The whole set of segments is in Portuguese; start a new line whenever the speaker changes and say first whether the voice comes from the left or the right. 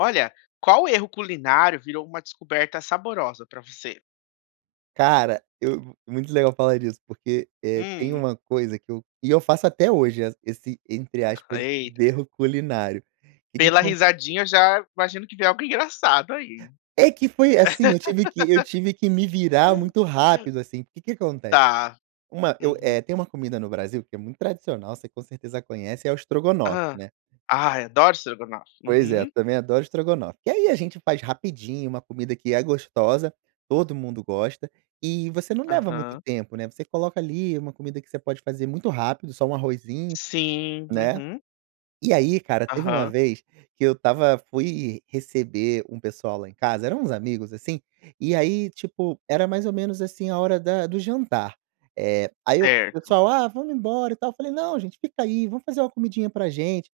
left: Olha, qual erro culinário virou uma descoberta saborosa pra você?
right: Cara, eu muito legal falar disso porque, eh, tem
left: Hum.
right: um coisa que eu e eu faço até hoje esse entre aspas
left: Eita.
right: erro culinário. O que que
left: Pela
right: acon
left: risadinha já imagino que vem algo engraçado aí.
right: É que foi assim, eu tive que eu tive que me virar muito rápido, assim, que que acontece
left: Tá.
right: uma eu é
left: Uhum.
right: tem uma comida no Brasil que é muito tradicional você com certeza conhece é o estrogonofe,
left: Hã.
right: né.
left: Ah, eu adoro estrogonofe.
right: Pois é, eu
left: Uhum.
right: também adoro estrogonofe, que aí a gente faz rapidinho, uma comida que é gostosa, todo mundo gosta e você não leva muito
left: Aham.
right: tempo, né. Você coloca ali uma comida que você pode fazer muito rápido, só um arrozinho
left: Sim,
right: né.
left: uhum.
right: E aí cara, teve uma
left: Aham.
right: vez, que eu estava fui receber um pessoal lá em casa, eram uns amigos, assim, e aí tipo, era mais ou menos assim a hora da do jantar. É, aí eu,
left: Certo.
right: pessoal: "Ah, vamos embora, e tal." Falei: "Não gente fica aí, vamos fazer uma comidinha pra gente."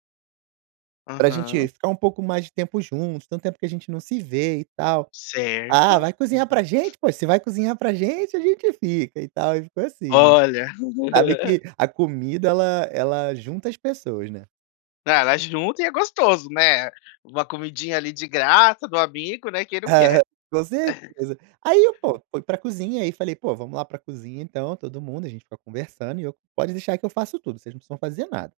right: "Pra gente
left: Aham.
right: ficar um pouco mais de tempo juntos, tanto tempo que a gente não se vê, e tal." "Ah,
left: Certo,
right: vai cozinhar
left: uhum.
right: pra gente poxa, se vai cozinhar pra gente a gente fica, e tal.", e foi assim, né.
left: Olha.
right: Sabe que a comida ela ela junta as pessoas, né.
left: Ah, ela junta e é gostoso, né? Uma comidinha ali de graça do amigo, né, quem não quer.
right: Com certeza. Aí eu pô, fui pra cozinha aí falei: "Pô vamos lá pra cozinha então todo mundo a gente fica conversando e eu pode deixar que eu faço tudo vocês não precisam fazer nada."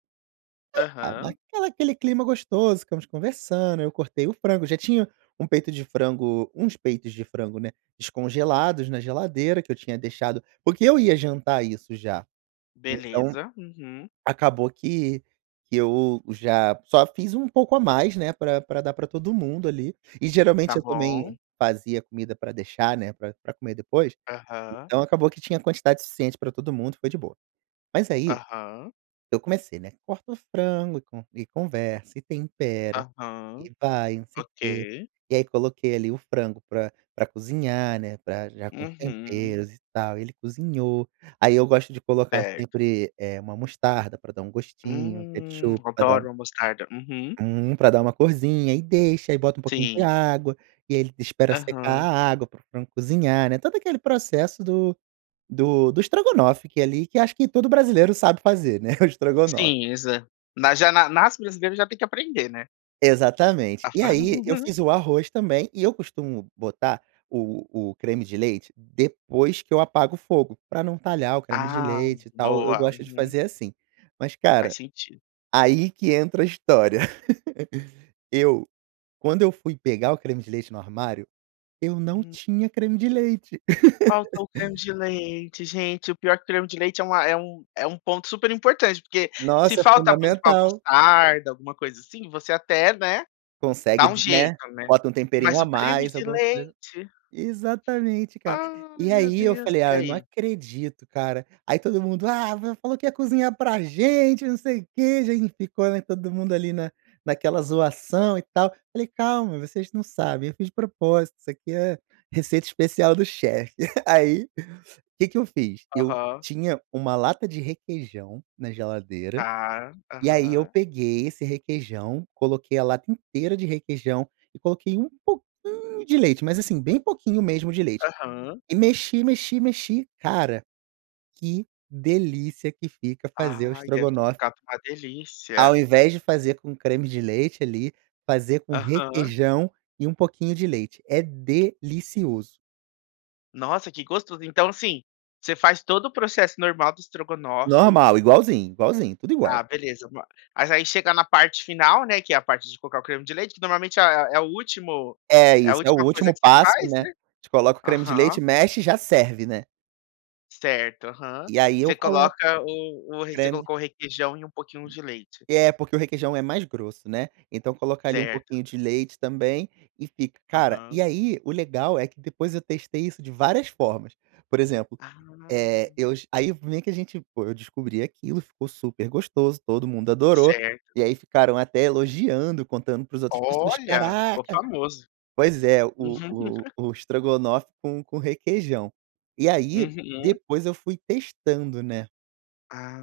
right: Aí tá,
left: Aham.
right: naquela aquele clima gostoso ficamos conversando eu cortei o frango, já tinha um peito de frango uns peitos de frango, né, descongelados na geladeira que eu tinha deixado porque eu ia jantar isso já. Então,
left: Beleza. Uhum.
right: acabou que que eu já só fiz um pouco a mais, né, pra pra dar pra todo mundo ali, e
left: Tá
right: geralmente eu também
left: bom.
right: fazia comida pra deixar né, pra pra comer depois,
left: Aham.
right: então acabou que tinha a quantidade suficiente pra todo mundo, foi de boa. Mas aí,
left: Aham.
right: eu comecei, né, corta o frango e conversa e tempera
left: Aham,
right: e vai não sei o quê
left: ok.
right: e aí coloquei ali o frango pra pra cozinhar, né, para já com os
left: Uhum.
right: temperos e tal ele cozinhou aí eu gosto de colocar
left: Certo.
right: sempre, eh, uma mostarda para dar um gostinho,
left: Hum,
right: ketchup dá para dar
left: adoro mostarda. Uhum.
right: uhum, pra dar uma corsinha e deixa e bota um pouquinho de
left: Sim.
right: água e ele espera secar
left: Aham.
right: a água para o frango cozinhar, né, todo aquele processo do do estrogonofe que ali que acho que todo brasileiro sabe fazer, né, o estrogonofe.
left: Sim, Exa Na já nasce brasileiro, já tem que aprender, né.
right: Exatamente e
left: [unintelligible]
right: aí eu fiz o arroz também e eu costumo botar o o creme de leite depois que eu apago o fogo para não talhar o creme de
left: Ah
right: leite e tal eu
left: boa.
right: gosto de
left: Uhum.
right: fazer assim. Mas
left: Faz
right: cara,
left: sentido.
right: aí que entra a história eu quando eu fui pegar o creme de leite no armário eu não
left: Hum.
right: tinha creme de leite.
left: Falta o creme de leite, gente. O pior que o creme de leite é um é um ponto super importante porque se
right: Nossa é
left: faltar, por exemplo, a
right: fundamental.
left: mostarda, alguma coisa assim, você até, né, dá
right: Consegue,
left: um
right: né,
left: jeito, né.
right: bota um temperinho
left: Mas
right: a
left: o creme
right: mais
left: de
right: alguma coisa,
left: leite
right: exatamente, cara
left: Ai
right: e
left: meu
right: aí eu
left: Deus,
right: falei
left: e
right: "Ah, eu não
left: aí?
right: acredito cara" aí todo mundo "Ah, você falou que ia cozinhar para gente não sei o que," já ficou, né, todo mundo ali na naquela zoação e tal falei "Calma, vocês não sabem eu fiz de propósito isso aqui é receita especial do chefe." Aí que que eu fiz eu
left: Aham.
right: tinha uma lata de requeijão na geladeira
left: Tá,
right: e aí eu
left: aham.
right: peguei esse requeijão coloquei a lata inteira de requeijão e coloquei um pouquinho de leite, mas assim, bem pouquinho mesmo de leite
left: Aham.
right: e mexi, mexi, mexi cara que delícia que fica fazer o
left: Ai deve ter
right: estrogonofe
left: ficado uma
right: ao
left: delícia.
right: invés de fazer com creme de leite ali fazer com
left: Aham.
right: requeijão e um pouquinho de leite, é delicioso.
left: Nossa, que gostoso. Então assim, você faz todo o processo normal do estrogonofe
right: Normal, igualzinho, igualzinho, tudo igual.
left: Ah, beleza, mas mas aí chega na parte final, né, que é a parte de colocar o creme de leite que normalmente é o último
right: É
left: é a
right: isso, é o
left: última coisa
right: último
left: que você
right: passo,
left: faz,
right: né, a
left: né?
right: gente coloca o creme de leite,
left: Aham.
right: mexe e já serve, né.
left: Certo, aham.
right: E aí, eu
left: Você
right: coloco
left: coloca o o você
right: creme.
left: colocou requeijão e pouquinho de leite?
right: É, porque o requeijão é mais grosso, né? Então coloca ali um
left: Certo.
right: pouquinho de leite também e fica cara, e
left: Aham.
right: aí, o legal é que depois eu testei isso de várias formas, por exemplo, eh,
left: Ah.
right: eus aí, vem que a gente pô, eu descobri aquilo, ficou super gostoso. Todo mundo adorou,
left: Certo.
right: e aí, ficaram até elogiando, contando para as outros pessoas.
left: Olha, ficou
right: "Caraca".
left: famoso.
right: Pois é, o
left: Uhum,
right: o
left: uhum.
right: o estrogonofe com com requeijão. E aí,
left: Uhum.
right: depois, eu fui testando, né?
left: Ah,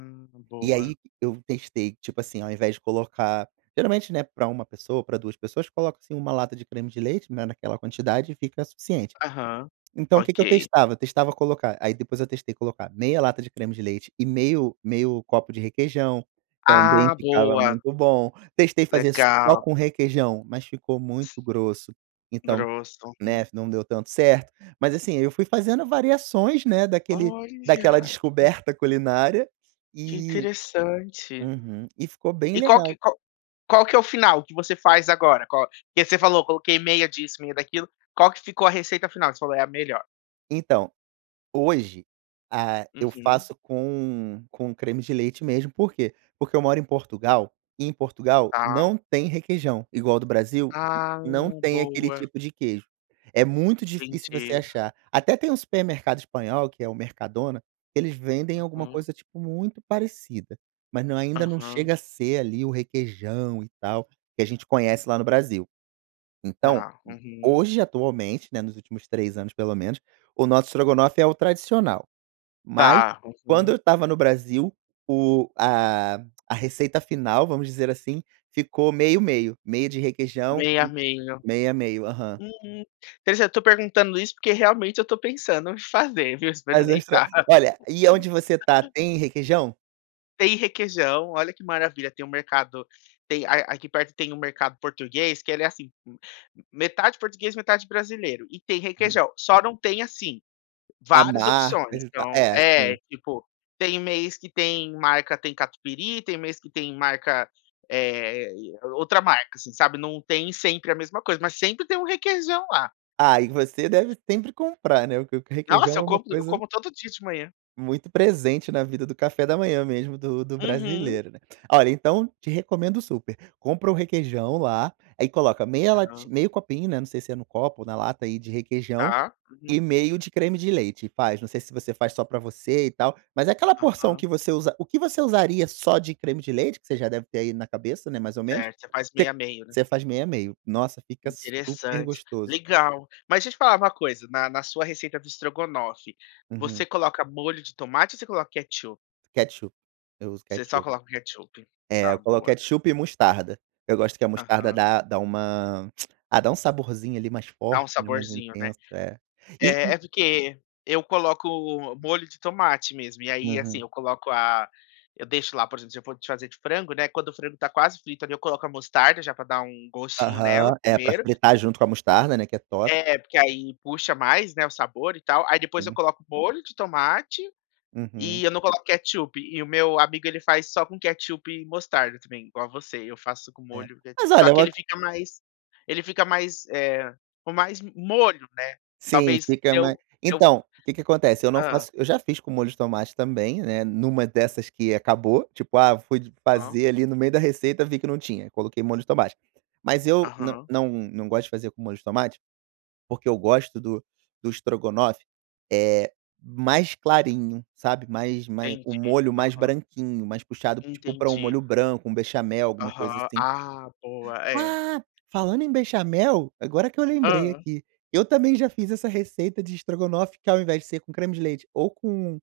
right: E
left: boa.
right: aí, eu testei, tipo assim, ao invés de colocar geralmente, né, para 1 pessoa, para 2 pessoas, coloca, assim, 1 lata de creme de leite, né, naquela quantidade e fica suficiente.
left: Aham.
right: Então o que que eu
left: Ok.
right: testava? Testava colocar, aí, depois eu testei colocar meia lata de creme de leite e meio meio copo de requeijão, também
left: Ah,
right: ficava
left: boa.
right: muito bom. Testei fazer só
left: Legal.
right: com requeijão, mas ficou muito grosso. Então,
left: Grosso, uhum.
right: né, não deu tanto certo, mas, assim, eu fui fazendo variações, né, daquele daquela
left: Olha.
right: descoberta culinária
left: Que
right: e
left: interessante.
right: uhum, e ficou bem
left: E qual
right: legal.
left: que qual que é o final que você faz agora? Qual que você falou, coloquei meia disso, meia daquilo. Qual que ficou a receita final, que você falou é a melhor?
right: Então, hoje, ah, eu
left: Uhum.
right: faço com com creme de leite mesmo. Por quê? Porque eu moro em Portugal e, em Portugal,
left: Tá.
right: não tem requeijão igual do Brasil.
left: Ah,
right: Não tem aquele
left: boa.
right: tipo de queijo. É muito difícil você
left: Entendi.
right: achar. Até tem um supermercado espanhol, que é o Mercadona, eles vendem alguma
left: Uhum.
right: coisa, tipo, muito parecida, mas, não, ainda não
left: Uhum.
right: chega a ser ali o requeijão e tal, que a gente conhece lá no Brasil. Então
left: Tá, uhum.
right: hoje, atualmente, né, nos últimos 3 anos pelo menos, o nosso estrogonofe é o tradicional, mas
left: Tá,
right: quando eu
left: uhum.
right: estava no Brasil o a a receita final, vamos dizer assim, ficou meio meio. Meia de requeijão
left: Meia, meio.
right: meia, meio. Aham.
left: Uhum. Quer dizer, eu tô perguntando isso, porque realmente eu tô pensando em fazer, viu,
right: Mas é estra
left: experimentar.
right: olha, e aonde você tá, tem requeijão?
left: Tem requeijão, olha que maravilha, tem um mercado tem a aqui perto tem um mercado português, que ele é assim, m m metade português, metade brasileiro, e tem
right: Uhum.
left: requeijão, só não tem, assim,
right: A
left: várias
right: marca,
left: opções.
right: junta
left: Então,
right: é
left: é,
right: assim.
left: tipo, tem mês que tem marca, tem catupiry, tem mês que tem marca, eh eh é o outra marca assim, sabe, não tem sempre a mesma coisa, mas sempre tem um requeijão lá.
right: Ah, e você deve sempre comprar, né, porque o
left: Nossa,
right: requeijão
left: eu
right: é uma
left: como eu
right: coisa
left: como todo dia de manhã.
right: muito presente na vida do café da manhã mesmo do do
left: Uhum.
right: brasileiro, né. Olha, então te recomendo super, compra o requeijão lá, aí coloca meia
left: Aham.
right: lati meio copinho, né, não sei se é no copo ou na lata aí de requeijão,
left: Tá.
right: e
left: Uhum.
right: meio de creme de leite e faz. Não sei se você faz só pra você e tal, mas é aquela porção
left: Aham.
right: que você usa o que você usaria só de creme de leite, que você já deve ter aí na cabeça, né, mais ou menos,
left: Certo, você faz
right: se
left: meio a meio, né?
right: você faz meio a meio. Nossa, fica super
left: Interessante.
right: gostoso.
left: Legal. Mas deixa eu te falar uma coisa, na na sua receita do estrogonofe, você
right: Uhum.
left: coloca molho de tomate ou você coloca ketchup?
right: Ketchup, eu uso
left: Você só
right: ketchup.
left: coloca o ketchup.
right: É,
left: Tá,
right: eu coloco
left: boa.
right: ketchup e mostarda. Eu gosto que a mostarda
left: Aham.
right: dá dá uma, ah, dá um saborzinho ali mais
left: Dá
right: forte,
left: um
right: né, mais
left: saborzinho, né.
right: intenso, é. E
left: É
right: o
left: é, porque eu coloco molho de tomate mesmo e aí, assim,
right: Aham.
left: eu coloco a eu deixo lá, por exemplo, se eu for te fazer de frango, né, quando o frango está quase frito ali eu coloco a mostarda, já pra dar um gostinho
right: Aham.
left: nela
right: É pra
left: primeiro
right: fritar junto com a mostarda, né, que é top.
left: É, porque aí puxa mais, né, o sabor e tal, aí depois eu
right: Sim.
left: coloco molho de tomate,
right: Uhum.
left: e eu não coloco ketchup, e o meu amigo ele faz só com ketchup e mostarda também, igual a você, eu faço com
right: É,
left: molho, d
right: mas
left: só
right: olha eu
left: que ele
right: ato
left: fica mais ele fica mais, eh, com mais mo molho, né,
right: Sim,
left: talvez
right: fica ma
left: eu eu
right: então, o que que acontece, eu não
left: Hã.
right: faço eu já fiz com molho de tomate também, né, numa dessas que acabou, tipo, ah eu fui de
left: Hã.
right: fazer ali no meio da receita vi que não tinha, coloquei molho de tomate, mas eu não
left: Aham.
right: não não gosto de fazer com molho de tomate, porque eu gosto do do estrogonofe, eh, mais clarinho, sabe, mais mais o
left: Entendi.
right: molho mais
left: Aham.
right: branquinho, mais puxado tipo, pra um
left: Entendi.
right: molho branco, um bechamel, alguma coisa
left: Aham.
right: assim.
left: Ah boa, é.
right: Ah, falando em bechamel, agora que eu lembrei
left: Hã.
right: aqui, eu também já fiz essa receita de estrogonofe que, ao invés de ser com creme de leite ou com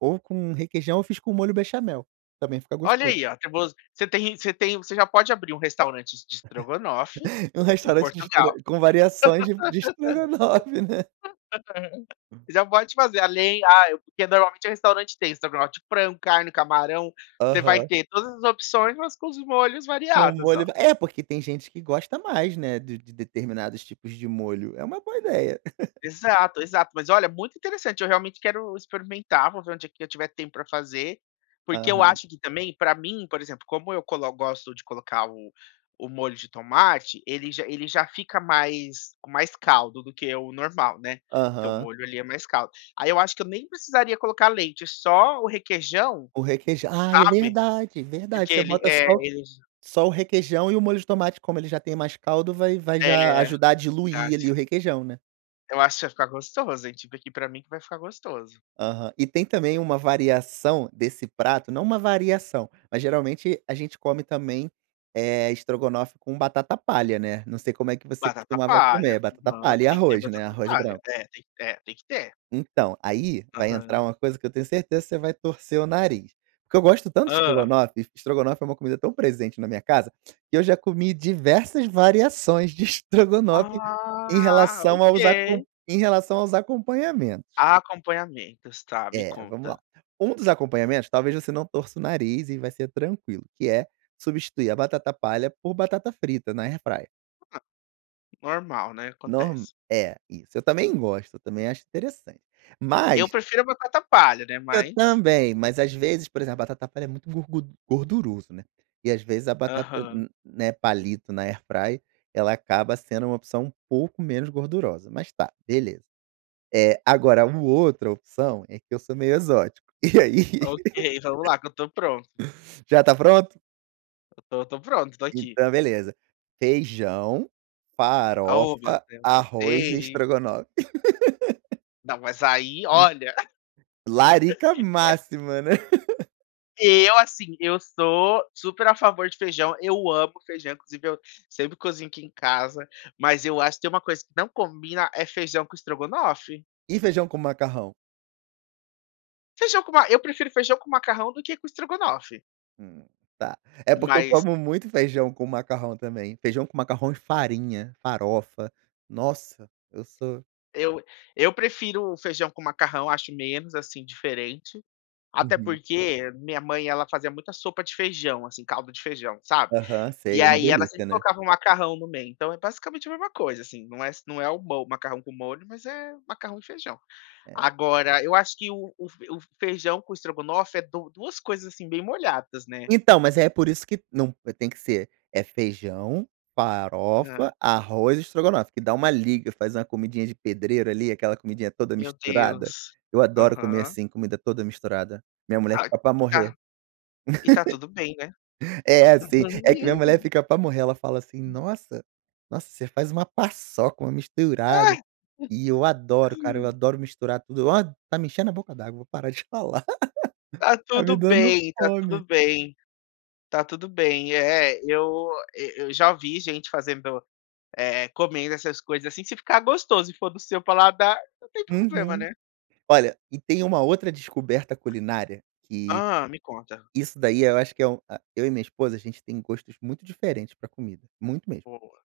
right: ou com requeijão, eu fiz com molho bechamel, também fica
left: Olha
right: gostoso.
left: aí, ó, acabou-se você tem você tem você já pode abrir um restaurante de es de estrogonofe,
right: E o
left: em
right: restaurante de estro
left: Portugal.
right: com variações de de estrogonofe, né.
left: Já pode fazer além, ah, porque normalmente o restaurante tem estrogonofe de frango, carne, camarão, você vai
right: Aham.
left: ter todas as opções, mas com os molhos
right: Com
left: variados,
right: molho
left: ó.
right: va é, porque tem gente que gosta mais, né, de de de determinados tipos de molho, é uma boa ideia.
left: Exato, exato. Mas olha, muito interessante, eu realmente quero experimentar, vou ver um dia que eu tiver tempo pra fazer, porque eu
right: Aham.
left: acho que também pra mim, por exemplo, como eu colo gosto de colocar o o molho de tomate, ele já ele já fica mais com mais caldo do que o normal, né, porque o
right: Aham.
left: molho, ele é mais caldo, aí eu acho que eu nem precisaria colocar leite, só o requeijão,
right: O requeijã ah, é
left: sabe,
right: verdade, verdade,
left: porque
right: você
left: ele,
right: bota
left: eh,
right: só o
left: ele j
right: só o requeijão e o molho de tomate, como ele já tem mais caldo, vai vai já
left: É.
right: ajudar a
left: Verdade.
right: diluir ali o requeijão, né.
left: Eu acho que vai ficar gostoso, tive aqui pra mim, que vai ficar gostoso.
right: Aham. E tem também uma variação desse prato, não uma variação, mas geralmente a gente come também, eh, estrogonofe com batata palha, né, não sei como é que você
left: Batata
right: costumava
left: palha.
right: comer, batata
left: Exato,
right: palha e
left: tem que ter a
right: arroz, né,
left: batata
right: arroz
left: palha,
right: branco.
left: é tem é tem que ter.
right: Então, aí, vai entrar
left: Aham.
right: uma coisa que eu tenho certeza que você vai torcer o nariz, que eu gosto tanto de
left: Hã.
right: estrogonofe, e estrogonofe é uma comida tão presente na minha casa, que eu já comi diversas variações de estrogonofe, em
left: Ah,
right: relação aos acom
left: ok.
right: em relação aos acompanhamentos.
left: Acompanhamentos, tá, me
right: É, vamos lá.
left: conta.
right: Um dos acompanhamentos, talvez, você não torça o nariz e vai ser tranquilo, que é substituir a batata palha por batata frita na AirFryer.
left: Ah, Normal, né,
right: Nor
left: acontece.
right: é, isso, eu também gosto, também acho interessante,
left: Eu
right: mas
left: prefiro batata palha, né,
right: eu
left: mas
right: também, mas, às vezes, por exemplo, a batata palha é muito gorgud gorduroso, né, e, às vezes, a batata
left: Aham.
right: n né palito na AirFryer, ela acaba sendo uma opção um pouco menos gordurosa, mas tá, beleza. Eh, agora um outro opção é que eu sou meio exótico e aí.
left: Ok, vamos lá, que eu tô pronto.
right: Já tá pronto?
left: Eu tô tô pronto, tô aqui.
right: Então, beleza, feijão,
left: Ah, ô meu
right: farofa,
left: Deus.
right: arroz e
left: Ei
right: estrogonofe.
left: Não, mas aí, olha.
right: Larica máxima, né.
left: Eu, assim, eu sou super a favor de feijão, eu amo feijão, inclusive eu sempre cozinho aqui em casa, mas eu acho que tem uma coisa que não combina é feijão com estrogonofe.
right: E feijão com macarrão?
left: Feijão com ma eu prefiro feijão com macarrão do que com estrogonofe.
right: Hum, tá. É porque eu
left: Mas
right: como muito feijão com macarrão também, feijão com macarrão e farinha, farofa. Nossa eu sou
left: eu eu prefiro feijão com macarrão, acho menos, assim, diferente, até
right: Uhum.
left: porque a minha mãe, ela fazia muita sopa de feijão, assim, caldo de feijão, sabe.
right: Aham,
left: E
right: sei. É uma
left: aí, ela
right: delicia,
left: sempre
right: né.
left: colocava um macarrão no meio, então, é basicamente a mesma coisa, assim, não é se não é o mo macarrão com molho, mas é macarrão e feijão.
right: É.
left: Agora eu acho que o o f o feijão com estrogonofe é du 2 coisas assim bem molhadas, né.
right: Então, mas é por isso que não eh, tem que ser, é feijão,
left: Não.
right: farofa, arroz e estrogonofe, que dá uma liga, faz uma comidinha de pedreiro ali, aquela comidinha toda
left: Meu
right: misturada,
left: Deus.
right: eu adoro comer
left: Aham.
right: assim, comida toda misturada, minha mulher
left: Ai
right: fica pra
left: e tá
right: morrer.
left: e tá tudo bem, né.
right: É, assim, é que minha mulher fica pra morrer, ela fala assim: “Nossa nossa você faz uma paçoca, uma misturada”, e eu adoro cara, eu adoro misturar tudo. Ó, tá me enchendo a boca d'água, vou parar de falar,
left: Tá
right: tá
left: tudo
right: me dando
left: bem, tá tudo
right: fome.
left: bem. Tá tudo bem. É é, eu e eu já ouvi gente fazendo, eh, comendo essas coisas assim, se ficar gostoso e for do seu paladar, não tem problema,
right: Uhum.
left: né.
right: Olha, e tem uma outra descoberta culinária, que,
left: Ah, me conta.
right: isso daí eu acho que é um a eu e minha esposa, a gente tem gostos muito diferentes pra comida, muito mesmo,
left: Boa.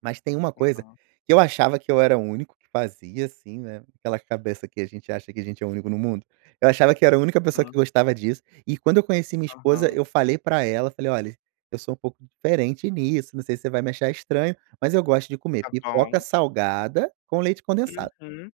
right: mas tem uma coisa
left: Aham.
right: que eu achava que eu era o único que fazia, assim, né, aquela cabeça que a gente acha que a gente é o único no mundo. Eu achava que era a única pessoa
left: Hã.
right: que gostava disso, e quando eu conheci minha esposa,
left: Aham.
right: eu falei pra ela, falei: “Olhe, eu sou pouco diferente nisso, não sei se você vai me achar estranho, mas eu gosto de comer
left: Tá
right: pipoca
left: bom.
right: salgada com leite condensado”.
left: Uhum.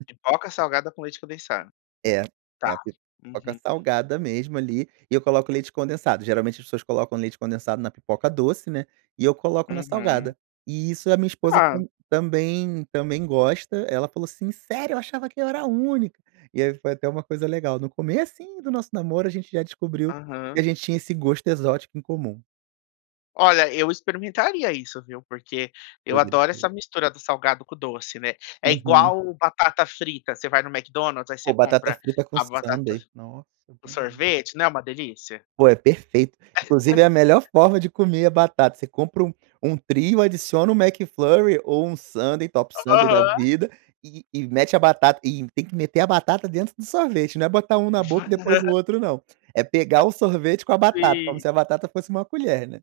left: Pipoca salgada com leite condensado.
right: É, é
left: Tá.
right: a pipoca
left: Uhum.
right: salgada mesmo ali, eu coloco leite condensado, geralmente as pessoas colocam leite condensado na pipoca doce, né, e eu coloco na
left: Uhum.
right: salgada, e isso a minha esposa
left: Hã.
right: tam também também gosta, ela falou assim: “Sério? Eu achava que era a única”, e aí foi até uma coisa legal, no comecinho do nosso namoro, a gente já descobriu que
left: Aham.
right: a gente tinha esse gosto exótico em comum.
left: Olha, eu experimentaria isso, viu, porque eu
right: Poderia
left: adoro
right: ser.
left: essa mistura do salgado com doce, né. É
right: Uhum.
left: igual batata frita, você vai no McDonald's, aí você
right: Pô, batata
left: compra
right: frita com
left: a batata fr
right: sundae, nossa é
left: o
right: uma delicia.
left: sorvete, não é uma delícia?
right: Pô, é perfeito. Inclusive, é a melhor forma de comer a batata, você compra um um trio, adiciona o McFlurry ou um sundae, top sundae da
left: Aham.
right: vida e e mete a batata, e tem que meter a batata dentro do sorvete, não é um botar na boca e depois o
left: Aham.
right: outro não, é
left: Ah,
right: pegar o sorvete com a batata, como
left: Sim.
right: se a batata fosse uma colher, né.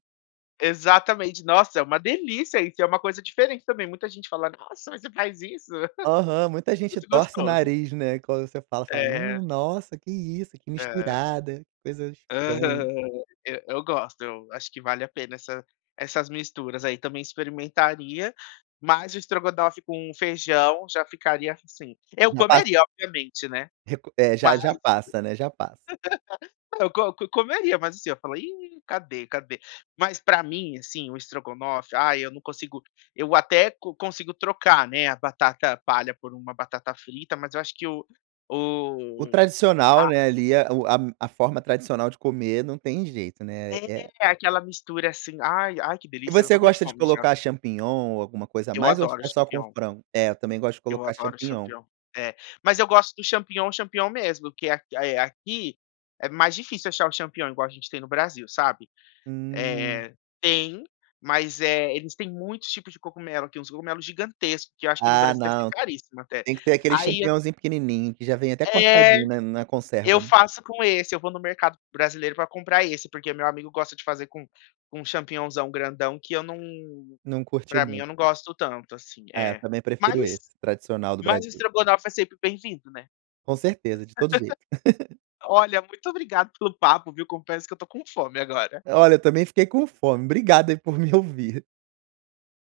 left: Exatamente, nossa, é uma delícia isso, é uma coisa diferente também, muita gente fala: “Nossa, você faz isso?”,
right: Aham, muita gente
left: Muito
right: torce o
left: gostoso.
right: nariz, né, quando você fala, falam: “Hum,
left: É.
right: nossa, que isso? que
left: É.
right: misturada, que coisa estranha".
left: Aham. E eu gosto, eu acho que vale a pena essa essas misturas, aí, também experimentaria, mas o estrogonofe com feijão, já ficaria assim. Eu
right: Na pas
left: comeria, obviamente, né,
right: Reco é, já
left: mas
right: já passa, né, já passa.
left: eu co co comeria, mas assim, eu falo: “Ih, cadê, cadê?”. Mas, pra mim, assim, o estrogonofe, ai eu não consigo eu até co consigo trocar, né, a batata palha por uma batata frita, mas eu acho que o
right: O
left: o
right: tradicional,
left: a
right: né, ali, eh, o a a forma tradicional de comer, não tem jeito, né, é
left: É, aquela mistura assim, ai ai que
right: E
left: delícia, eu
right: você
left: estou com
right: gosta de
left: fome, já.
right: colocar champignon, ou alguma coisa a
left: Eu
right: mais ou
left: adoro o
right: é só com
left: champignon.
right: frango? É, eu também gosto de
left: Eu
right: colocar
left: adoro o
right: champignon.
left: champignon. É, mas eu gosto do champignon, champignon mesmo, que é a é aqui é mais difícil achar o champignon, igual a gente tem no Brasil, sabe.
right: Hum.
left: Eh, tem, mas é eles tem muitos tipos de cogumelo, tem uns cogumelos gigantescos, que eu acho que no
right: Ah
left: Brasil deve ser
right: não,
left: caríssimos até.
right: tem que ter aquele
left: Aí eu
right: championzinho pequenininho, que já vem até
left: É.
right: cortadinho, né, na conserva.
left: Eu faço com esse, eu vou no mercado brasileiro pra comprar esse, porque meu amigo gosta de fazer com com champignonzão grandão, que eu não
right: Não curti
left: pra mim
right: muito.
left: eu não gosto tanto, assim.
right: É,
left: É,
right: também prefiro esse,
left: mas
right: tradicional do
left: mas o
right: Brasil.
left: estrogonofe é sempre bem-vindo, né.
right: Com certeza, de todo jeito.
left: Olha, muito obrigado pelo papo, viu. Confesso que eu tô com fome agora.
right: Olha, eu também fiquei com fome, obrigado aí, por me ouvir.